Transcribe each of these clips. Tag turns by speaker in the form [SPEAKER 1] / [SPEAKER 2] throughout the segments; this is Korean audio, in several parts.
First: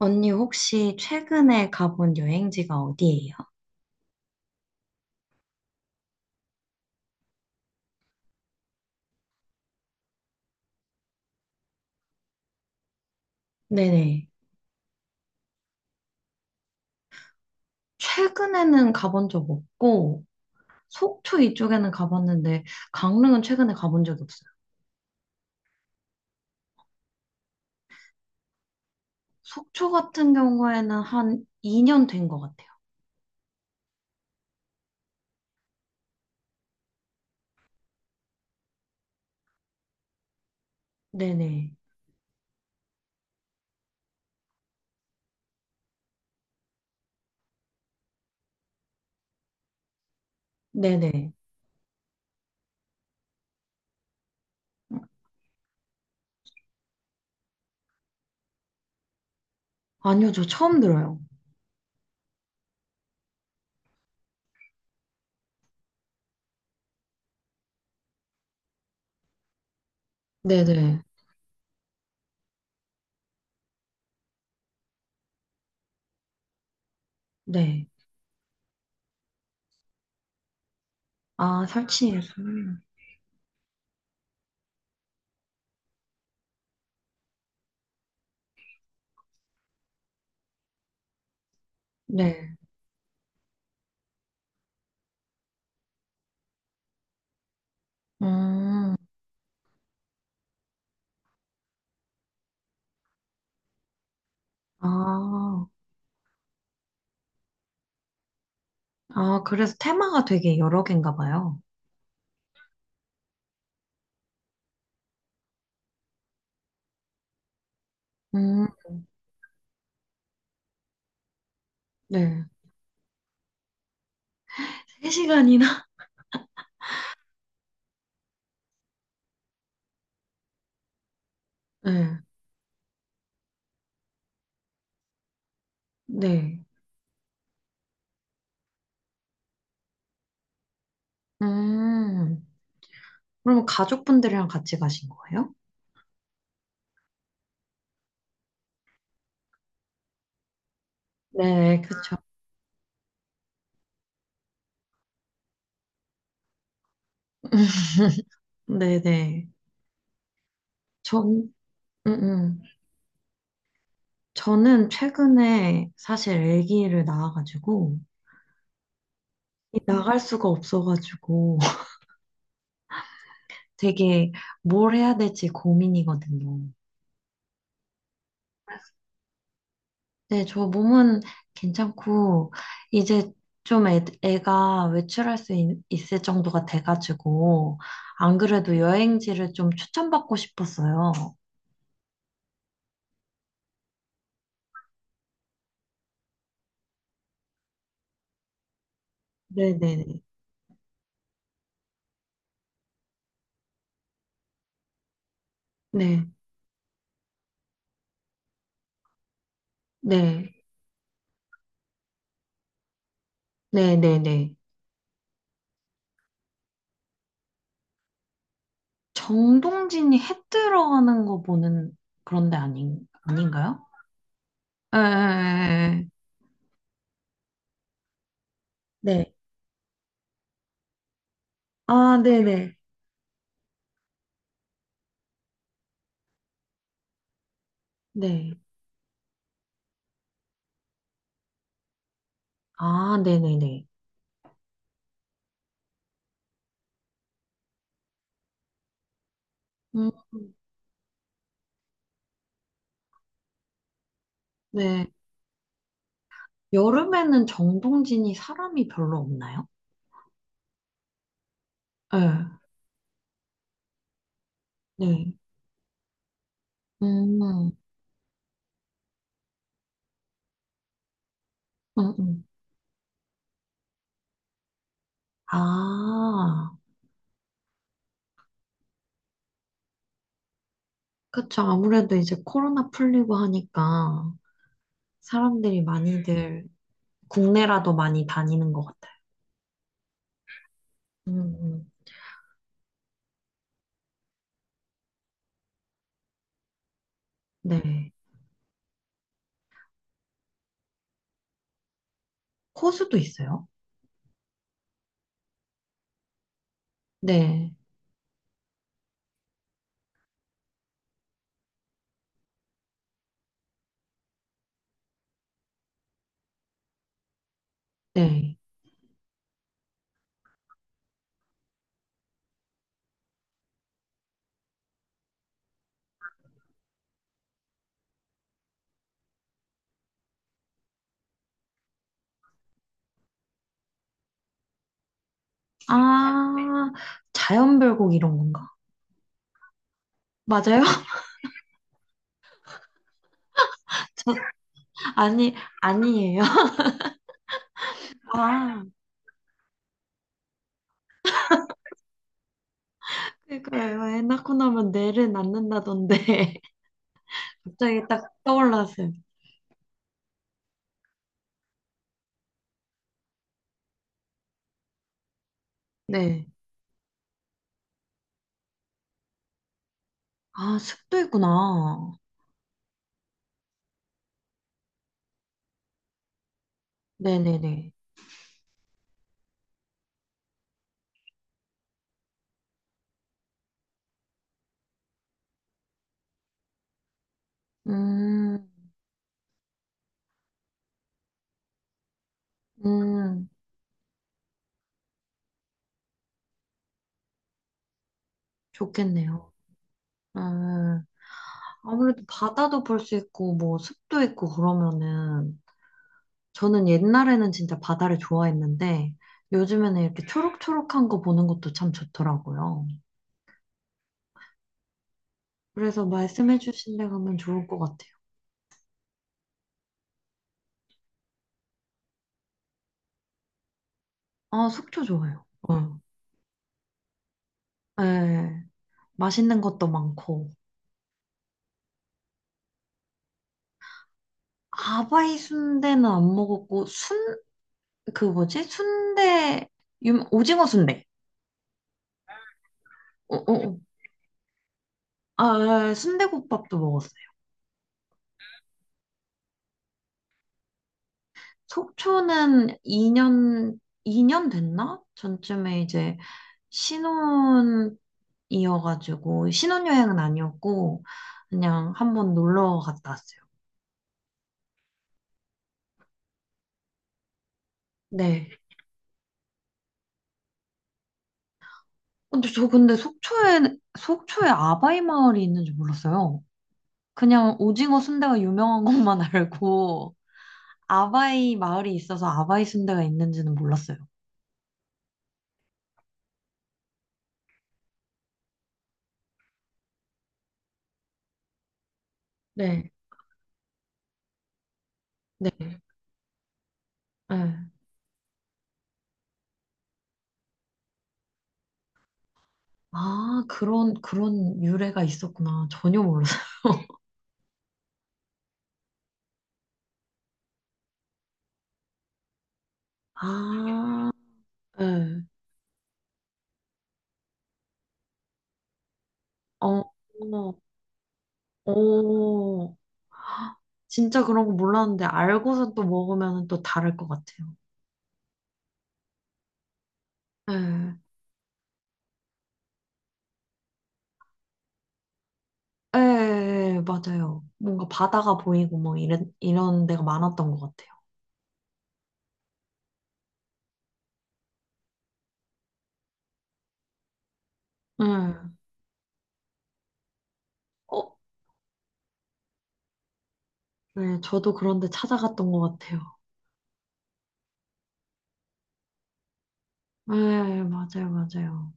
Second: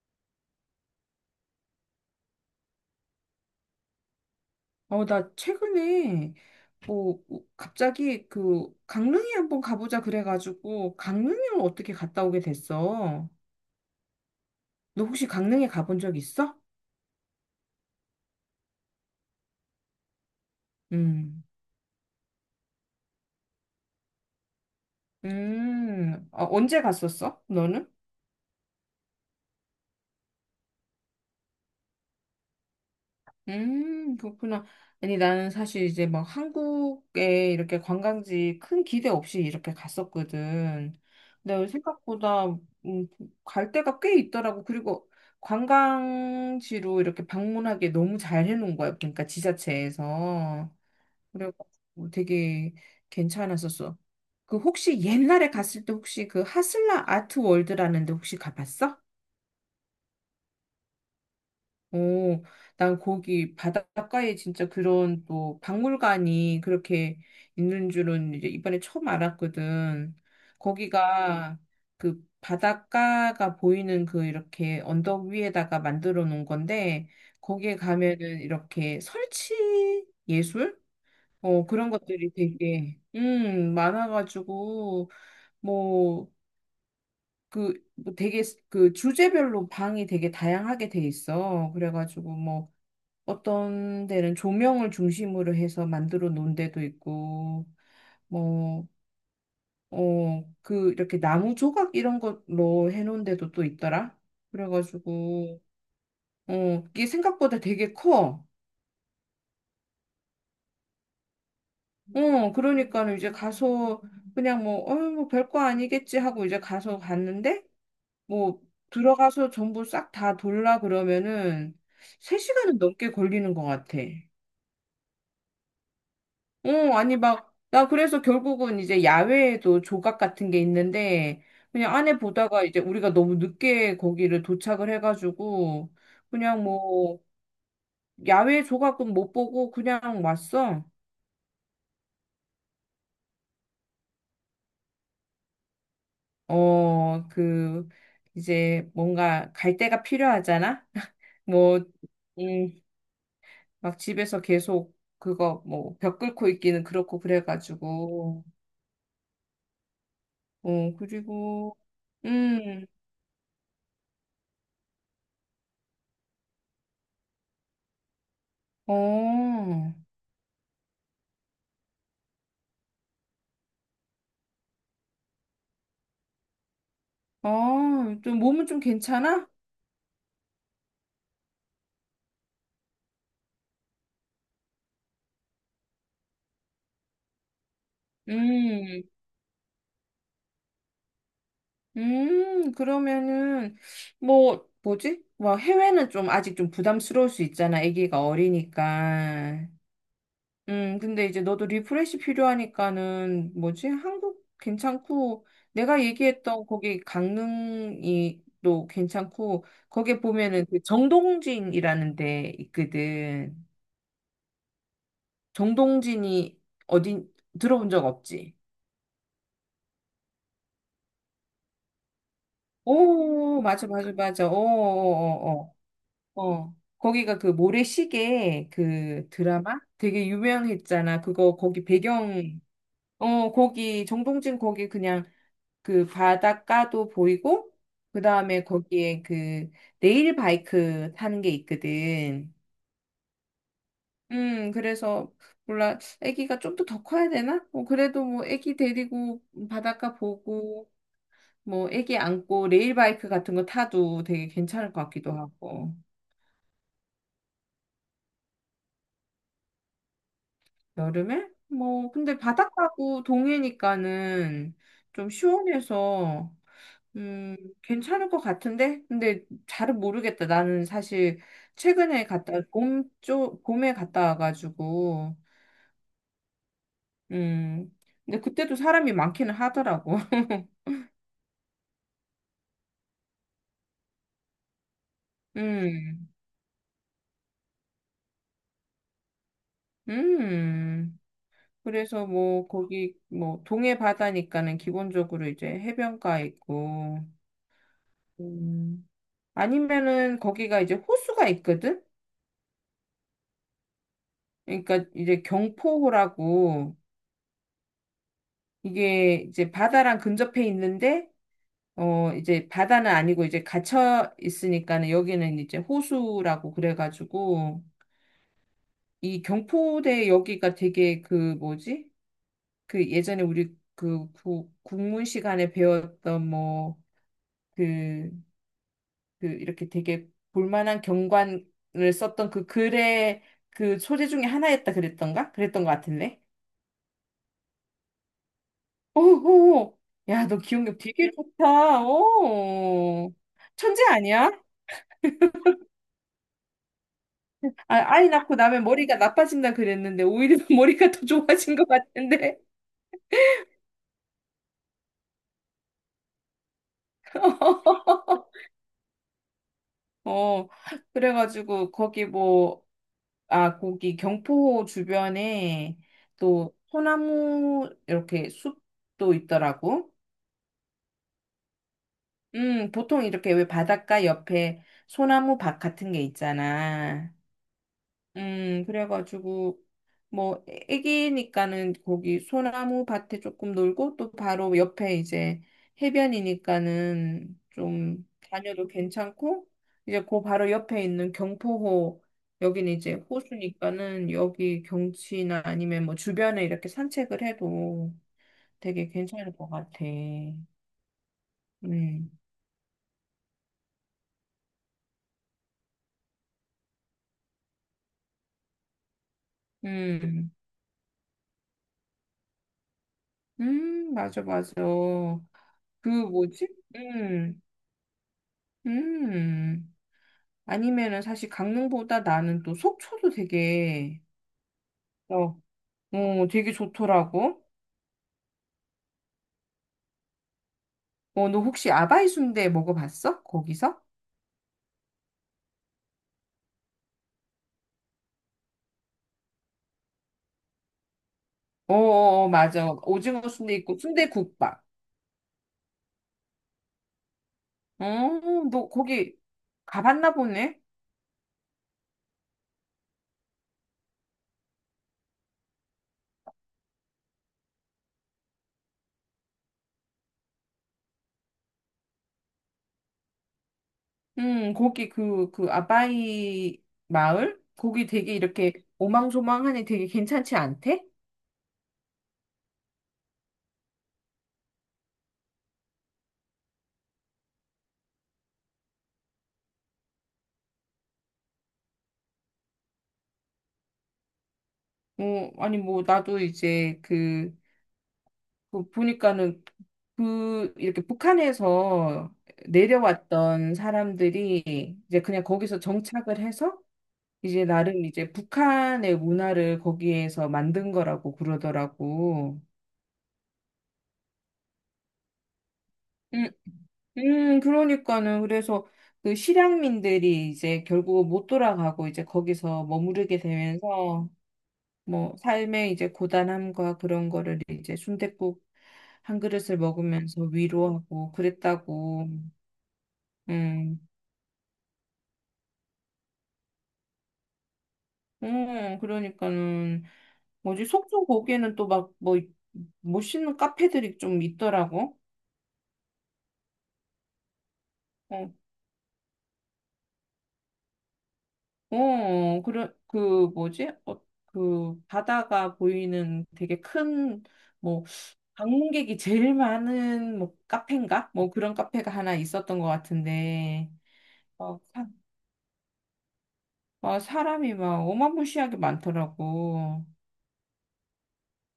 [SPEAKER 1] 언니 혹시 최근에 가본 여행지가 어디예요?
[SPEAKER 2] 나 최근에 뭐 갑자기 그 강릉에 한번 가보자 그래가지고 강릉을 어떻게 갔다 오게 됐어?
[SPEAKER 1] 네네.
[SPEAKER 2] 너 혹시 강릉에 가본 적 있어?
[SPEAKER 1] 최근에는 가본 적 없고, 속초
[SPEAKER 2] 음,
[SPEAKER 1] 이쪽에는 가봤는데, 강릉은 최근에 가본 적이 없어요.
[SPEAKER 2] 어, 언제 갔었어? 너는?
[SPEAKER 1] 속초 같은 경우에는 한 2년 된 것 같아요.
[SPEAKER 2] 그렇구나. 아니, 나는 사실 이제 막 한국에 이렇게 관광지 큰 기대 없이 이렇게 갔었거든. 근데
[SPEAKER 1] 네네.
[SPEAKER 2] 생각보다 음, 갈 데가 꽤 있더라고. 그리고 관광지로 이렇게 방문하게 너무 잘 해놓은 거야. 그러니까 지자체에서.
[SPEAKER 1] 네네.
[SPEAKER 2] 그래가지고 되게 괜찮았었어. 그 혹시 옛날에 갔을 때 혹시 그 하슬라 아트 월드라는 데 혹시 가봤어?
[SPEAKER 1] 아니요, 저 처음 들어요.
[SPEAKER 2] 오, 난 거기 바닷가에 진짜 그런 또 박물관이 그렇게 있는 줄은 이제 이번에 처음 알았거든.
[SPEAKER 1] 네네.
[SPEAKER 2] 거기가 그 바닷가가 보이는 그 이렇게 언덕 위에다가 만들어 놓은 건데, 거기에
[SPEAKER 1] 네.
[SPEAKER 2] 가면은 이렇게 설치 예술?
[SPEAKER 1] 아,
[SPEAKER 2] 그런 것들이
[SPEAKER 1] 설치해서.
[SPEAKER 2] 되게, 많아가지고, 뭐, 그, 뭐 그 주제별로 방이 되게 다양하게 돼 있어. 그래가지고
[SPEAKER 1] 네.
[SPEAKER 2] 어떤 데는 조명을 중심으로 해서 만들어 놓은 데도 있고, 뭐,
[SPEAKER 1] 음,
[SPEAKER 2] 이렇게 나무 조각 이런 걸로 해놓은 데도 또 있더라.
[SPEAKER 1] 아,
[SPEAKER 2] 그래가지고, 어, 이게 생각보다 되게 커.
[SPEAKER 1] 아, 그래서 테마가 되게 여러 개인가 봐요.
[SPEAKER 2] 그러니까는 이제 가서 그냥 뭐 별거 아니겠지 하고 이제 가서 갔는데, 뭐,
[SPEAKER 1] 음,
[SPEAKER 2] 들어가서 전부 싹 다 돌라 그러면은
[SPEAKER 1] 네.
[SPEAKER 2] 3시간은 넘게 걸리는 것 같아.
[SPEAKER 1] 3시간이나?
[SPEAKER 2] 어, 아니, 나 그래서 결국은 이제 야외에도 조각 같은 게 있는데, 그냥
[SPEAKER 1] 네.
[SPEAKER 2] 안에 보다가 이제 우리가 너무 늦게 거기를 도착을 해가지고,
[SPEAKER 1] 네.
[SPEAKER 2] 그냥 야외 조각은 못 보고 그냥 왔어.
[SPEAKER 1] 음, 그럼 가족분들이랑 같이 가신 거예요?
[SPEAKER 2] 어, 그, 이제 뭔가 갈 데가 필요하잖아? 뭐,
[SPEAKER 1] 네, 그쵸.
[SPEAKER 2] 음, 막 집에서 계속 그거 뭐, 벽 끓고 있기는 그렇고 그래가지고,
[SPEAKER 1] 네네. 전,
[SPEAKER 2] 그리고,
[SPEAKER 1] 음, 음.
[SPEAKER 2] 음,
[SPEAKER 1] 저는 최근에 사실 아기를 낳아가지고, 이
[SPEAKER 2] 어.
[SPEAKER 1] 나갈 수가 없어가지고, 되게 뭘 해야 될지 고민이거든요.
[SPEAKER 2] 어, 좀 몸은 좀 괜찮아?
[SPEAKER 1] 네, 저 몸은 괜찮고, 이제 좀 애가 외출할 수 있을 정도가 돼가지고, 안 그래도
[SPEAKER 2] 음,
[SPEAKER 1] 여행지를 좀 추천받고 싶었어요.
[SPEAKER 2] 그러면은, 뭐지? 뭐, 해외는 좀 아직 좀 부담스러울 수 있잖아. 아기가 어리니까.
[SPEAKER 1] 네네네.
[SPEAKER 2] 근데 이제 너도 리프레시 필요하니까는, 뭐지? 한국 괜찮고, 내가
[SPEAKER 1] 네,
[SPEAKER 2] 얘기했던 거기 강릉이 또 괜찮고, 거기
[SPEAKER 1] 네.
[SPEAKER 2] 보면은 그 정동진이라는 데 있거든.
[SPEAKER 1] 네네네.
[SPEAKER 2] 정동진이 어디 들어본 적 없지?
[SPEAKER 1] 정동진이 해 들어가는 거 보는 그런 데 아닌,
[SPEAKER 2] 오,
[SPEAKER 1] 아닌가요?
[SPEAKER 2] 맞아, 맞아, 맞아. 어,
[SPEAKER 1] 에, 에,
[SPEAKER 2] 어,
[SPEAKER 1] 에,
[SPEAKER 2] 어, 어. 어. 거기가 그 모래시계 그
[SPEAKER 1] 네.
[SPEAKER 2] 드라마 되게 유명했잖아. 그거 거기
[SPEAKER 1] 아,
[SPEAKER 2] 배경,
[SPEAKER 1] 네네.
[SPEAKER 2] 어, 거기 정동진 거기 그냥 그 바닷가도 보이고, 그
[SPEAKER 1] 네.
[SPEAKER 2] 다음에 거기에 그 레일 바이크 타는 게 있거든.
[SPEAKER 1] 아, 네네네.
[SPEAKER 2] 그래서 몰라. 아기가 좀 더 커야 되나? 뭐 그래도 뭐 애기 데리고
[SPEAKER 1] 음,
[SPEAKER 2] 바닷가 보고 뭐 애기 안고 레일바이크 같은 거 타도 되게 괜찮을 것
[SPEAKER 1] 네.
[SPEAKER 2] 같기도 하고
[SPEAKER 1] 여름에는 정동진이 사람이 별로 없나요?
[SPEAKER 2] 여름에 뭐 근데
[SPEAKER 1] 네.
[SPEAKER 2] 바닷가고 동해니까는 좀
[SPEAKER 1] 네.
[SPEAKER 2] 시원해서 음
[SPEAKER 1] 음,
[SPEAKER 2] 괜찮을 것 같은데 근데 잘은 모르겠다 나는 사실
[SPEAKER 1] 음,
[SPEAKER 2] 최근에
[SPEAKER 1] 음.
[SPEAKER 2] 갔다 봄쪽 봄에 갔다 와가지고
[SPEAKER 1] 아,
[SPEAKER 2] 음 근데 그때도 사람이 많기는 하더라고
[SPEAKER 1] 그쵸. 아무래도 이제 코로나 풀리고 하니까 사람들이
[SPEAKER 2] 음
[SPEAKER 1] 많이들 국내라도 많이 다니는 것 같아요.
[SPEAKER 2] 음.
[SPEAKER 1] 음, 음.
[SPEAKER 2] 그래서 뭐 거기 뭐 동해 바다니까는 기본적으로 이제 해변가 있고
[SPEAKER 1] 네.
[SPEAKER 2] 음, 아니면은 거기가 이제 호수가 있거든.
[SPEAKER 1] 호수도 있어요?
[SPEAKER 2] 그러니까 이제 경포호라고
[SPEAKER 1] 네,
[SPEAKER 2] 이게 이제 바다랑 근접해 있는데 어 이제 바다는 아니고 이제 갇혀 있으니까는 여기는 이제 호수라고 그래가지고
[SPEAKER 1] 네.
[SPEAKER 2] 이 경포대 여기가 되게 그 뭐지? 그 예전에 우리 그 국문 시간에 배웠던 뭐그 그 이렇게 되게 볼만한 경관을 썼던 그 글의 그 소재 중에 하나였다 그랬던가? 그랬던 것 같은데.
[SPEAKER 1] 아, 자연별곡 이런 건가?
[SPEAKER 2] 오호. 야, 너
[SPEAKER 1] 맞아요?
[SPEAKER 2] 기억력 되게 좋다. 오. 천재
[SPEAKER 1] 저,
[SPEAKER 2] 아니야?
[SPEAKER 1] 아니, 아니에요.
[SPEAKER 2] 아, 아이 낳고
[SPEAKER 1] 아,
[SPEAKER 2] 나면 머리가 나빠진다 그랬는데 오히려 머리가 더 좋아진 것 같은데.
[SPEAKER 1] 그러니까요. 애 낳고 나면 뇌를 낳는다던데. 갑자기 딱 떠올랐어요.
[SPEAKER 2] 어. 그래가지고 거기 뭐 아, 거기 경포 주변에
[SPEAKER 1] 네.
[SPEAKER 2] 또 소나무 이렇게 숲도 있더라고.
[SPEAKER 1] 아, 습도 있구나.
[SPEAKER 2] 보통 이렇게 왜 바닷가 옆에 소나무 밭 같은 게 있잖아.
[SPEAKER 1] 네네네.
[SPEAKER 2] 그래가지고 뭐 애기니까는 거기 소나무 밭에 조금 놀고 또 바로 옆에 이제 해변이니까는 좀
[SPEAKER 1] 음,
[SPEAKER 2] 다녀도 괜찮고 이제 그 바로 옆에 있는 경포호 여기는 이제
[SPEAKER 1] 음,
[SPEAKER 2] 호수니까는 여기 경치나 아니면 뭐 주변에 이렇게 산책을 해도 되게
[SPEAKER 1] 좋겠네요.
[SPEAKER 2] 괜찮을 것 같아.
[SPEAKER 1] 음, 아무래도
[SPEAKER 2] 음.
[SPEAKER 1] 바다도 볼 수 있고, 뭐, 습도 있고, 그러면은, 저는 옛날에는 진짜 바다를 좋아했는데 요즘에는 이렇게
[SPEAKER 2] 음.
[SPEAKER 1] 초록초록한 거 보는 것도 참 좋더라고요.
[SPEAKER 2] 맞아, 맞아.
[SPEAKER 1] 그래서
[SPEAKER 2] 그 뭐지?
[SPEAKER 1] 말씀해주신 데 가면
[SPEAKER 2] 음,
[SPEAKER 1] 좋을 것 같아요.
[SPEAKER 2] 음. 아니면은 사실 강릉보다 나는 또 속초도 되게,
[SPEAKER 1] 아, 속초 좋아요.
[SPEAKER 2] 어,
[SPEAKER 1] 어.
[SPEAKER 2] 되게 좋더라고.
[SPEAKER 1] 네, 맛있는 것도 많고.
[SPEAKER 2] 어, 너 혹시 아바이 순대 먹어봤어? 거기서?
[SPEAKER 1] 아바이 순대는 안 먹었고, 순, 그 뭐지? 순대, 유, 오징어 순대.
[SPEAKER 2] 어, 어, 어, 맞아.
[SPEAKER 1] 어,
[SPEAKER 2] 오징어
[SPEAKER 1] 어,
[SPEAKER 2] 순대
[SPEAKER 1] 어.
[SPEAKER 2] 있고 순대국밥.
[SPEAKER 1] 아, 예, 순대국밥도 먹었어요.
[SPEAKER 2] 어, 너 거기 가봤나 보네?
[SPEAKER 1] 속초는 2년, 2년 됐나? 전쯤에 이제 신혼 이어가지고 신혼여행은 아니었고 그냥 한번 놀러 갔다 왔어요.
[SPEAKER 2] 거기 그 아바이 마을? 거기 되게
[SPEAKER 1] 네.
[SPEAKER 2] 이렇게 오망소망하니 되게 괜찮지 않대?
[SPEAKER 1] 근데 속초에 속초에 아바이 마을이 있는 줄 몰랐어요. 그냥 오징어 순대가 유명한 것만 알고 아바이 마을이 있어서 아바이 순대가 있는지는 몰랐어요.
[SPEAKER 2] 어, 아니, 뭐, 나도 이제 그 보니까는 그 이렇게 북한에서
[SPEAKER 1] 네.
[SPEAKER 2] 내려왔던 사람들이 이제 그냥
[SPEAKER 1] 네.
[SPEAKER 2] 거기서 정착을 해서 이제
[SPEAKER 1] 네.
[SPEAKER 2] 나름 이제 북한의 문화를 거기에서 만든 거라고 그러더라고.
[SPEAKER 1] 아, 그런 유래가 있었구나. 전혀 몰랐어요.
[SPEAKER 2] 음, 그러니까는 그래서 그 실향민들이 이제 결국 못 돌아가고 이제 거기서 머무르게
[SPEAKER 1] 아,
[SPEAKER 2] 되면서
[SPEAKER 1] 네.
[SPEAKER 2] 뭐 삶의 이제 고단함과 그런 거를 이제 순댓국 한
[SPEAKER 1] 어,
[SPEAKER 2] 그릇을 먹으면서
[SPEAKER 1] 어,
[SPEAKER 2] 위로하고 그랬다고.
[SPEAKER 1] 어.
[SPEAKER 2] 음.
[SPEAKER 1] 진짜 그런 거 몰랐는데 알고서 또 먹으면 또 다를 것 같아요.
[SPEAKER 2] 어, 그러니까는 뭐지
[SPEAKER 1] 예,
[SPEAKER 2] 속초 거기에는 또 막 뭐 멋있는 카페들이 좀 있더라고.
[SPEAKER 1] 예, 맞아요. 뭔가 바다가
[SPEAKER 2] 어,
[SPEAKER 1] 보이고 뭐 이런 데가 많았던 것 같아요.
[SPEAKER 2] 그런 그 뭐지? 어, 그 바다가 보이는 되게 큰 뭐
[SPEAKER 1] 예,
[SPEAKER 2] 방문객이 제일 많은 뭐
[SPEAKER 1] 어,
[SPEAKER 2] 카페인가? 뭐 그런 카페가 하나 있었던 것 같은데.
[SPEAKER 1] 네, 저도
[SPEAKER 2] 어,
[SPEAKER 1] 그런데
[SPEAKER 2] 사,
[SPEAKER 1] 찾아갔던 것 같아요.
[SPEAKER 2] 어, 사람이 막 어마무시하게 많더라고.
[SPEAKER 1] 예, 맞아요, 맞아요.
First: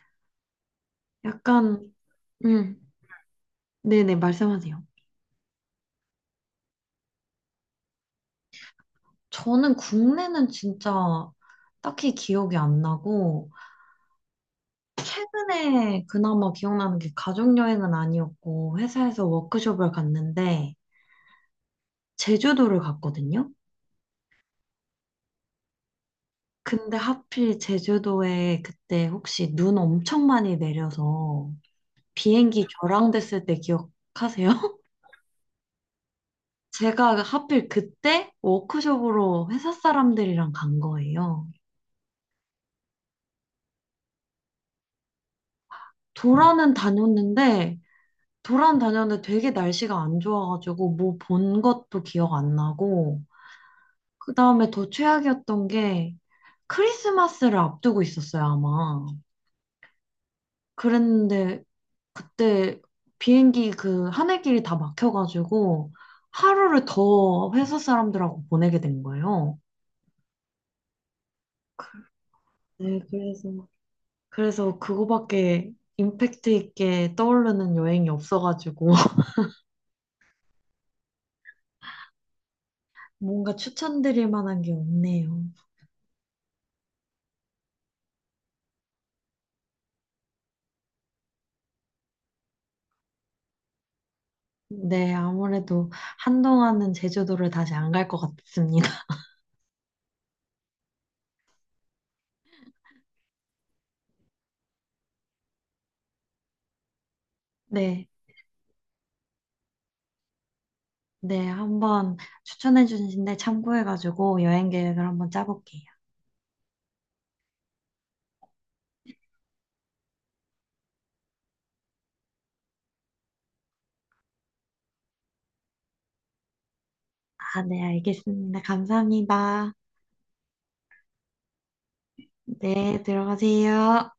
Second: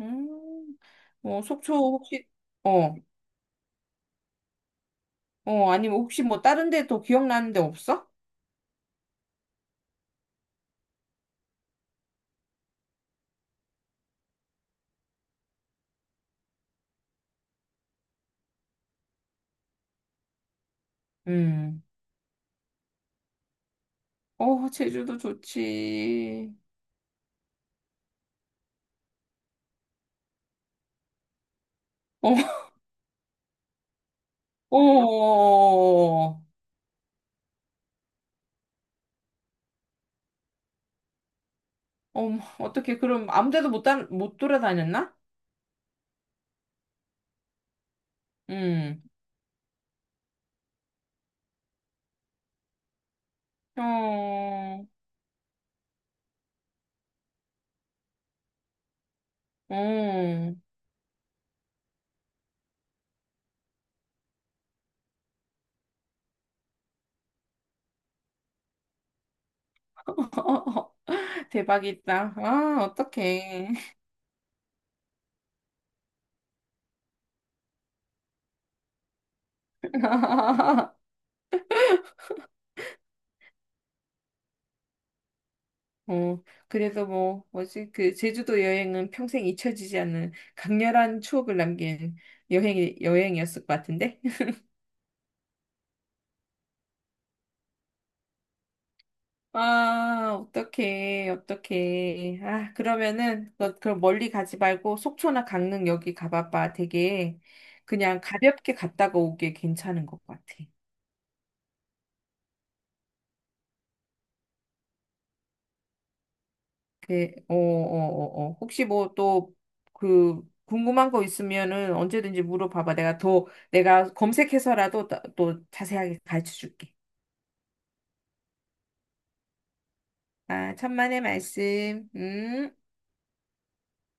[SPEAKER 2] 음, 뭐 속초
[SPEAKER 1] 약간,
[SPEAKER 2] 혹시
[SPEAKER 1] 음,
[SPEAKER 2] 어,
[SPEAKER 1] 네네, 말씀하세요.
[SPEAKER 2] 아니면 혹시 뭐 다른 데또 기억나는 데 없어?
[SPEAKER 1] 저는 국내는 진짜 딱히 기억이 안 나고, 최근에 그나마 기억나는 게 가족여행은 아니었고, 회사에서 워크숍을 갔는데,
[SPEAKER 2] 음.
[SPEAKER 1] 제주도를 갔거든요.
[SPEAKER 2] 어, 제주도 좋지.
[SPEAKER 1] 근데 하필 제주도에 그때 혹시 눈 엄청 많이 내려서
[SPEAKER 2] 어,
[SPEAKER 1] 비행기 결항됐을 때 기억하세요?
[SPEAKER 2] 어,
[SPEAKER 1] 제가 하필 그때 워크숍으로 회사 사람들이랑 간 거예요.
[SPEAKER 2] 어떻게, 그럼 아무 데도 못, 다, 못 돌아다녔나?
[SPEAKER 1] 도라는 다녔는데, 도라는
[SPEAKER 2] 음.
[SPEAKER 1] 다녔는데 되게 날씨가 안 좋아가지고 뭐 본 것도 기억 안 나고, 그 다음에
[SPEAKER 2] 어,
[SPEAKER 1] 더 최악이었던 게 크리스마스를 앞두고 있었어요, 아마.
[SPEAKER 2] 어.
[SPEAKER 1] 그랬는데 그때 비행기 그 하늘길이 다 막혀가지고 하루를 더 회사 사람들하고 보내게 된 거예요. 그-
[SPEAKER 2] 대박이다. 아,
[SPEAKER 1] 네,
[SPEAKER 2] 어떡해.
[SPEAKER 1] 그래서 그거밖에 임팩트 있게 떠오르는 여행이 없어가지고 뭔가 추천드릴 만한 게 없네요.
[SPEAKER 2] 어, 그래도 뭐, 뭐지, 그, 제주도 여행은 평생 잊혀지지 않는 강렬한 추억을 남긴 여행이었을 것 같은데?
[SPEAKER 1] 네, 아무래도 한동안은 제주도를 다시 안 갈 것 같습니다.
[SPEAKER 2] 아, 어떡해, 어떡해. 아, 그러면은, 너 그럼 멀리 가지 말고 속초나 강릉 여기 가봐봐. 되게
[SPEAKER 1] 네,
[SPEAKER 2] 그냥 가볍게 갔다가 오기에 괜찮은 것 같아.
[SPEAKER 1] 네, 한번 추천해 주신데 참고해가지고 여행 계획을 한번 짜볼게요.
[SPEAKER 2] 그, 어. 혹시 뭐 또 그 궁금한 거 있으면은 언제든지 물어봐봐. 내가 검색해서라도 또, 또 자세하게 가르쳐 줄게.
[SPEAKER 1] 아, 네, 알겠습니다. 감사합니다.
[SPEAKER 2] 아, 천만의 말씀. 음.
[SPEAKER 1] 네, 들어가세요.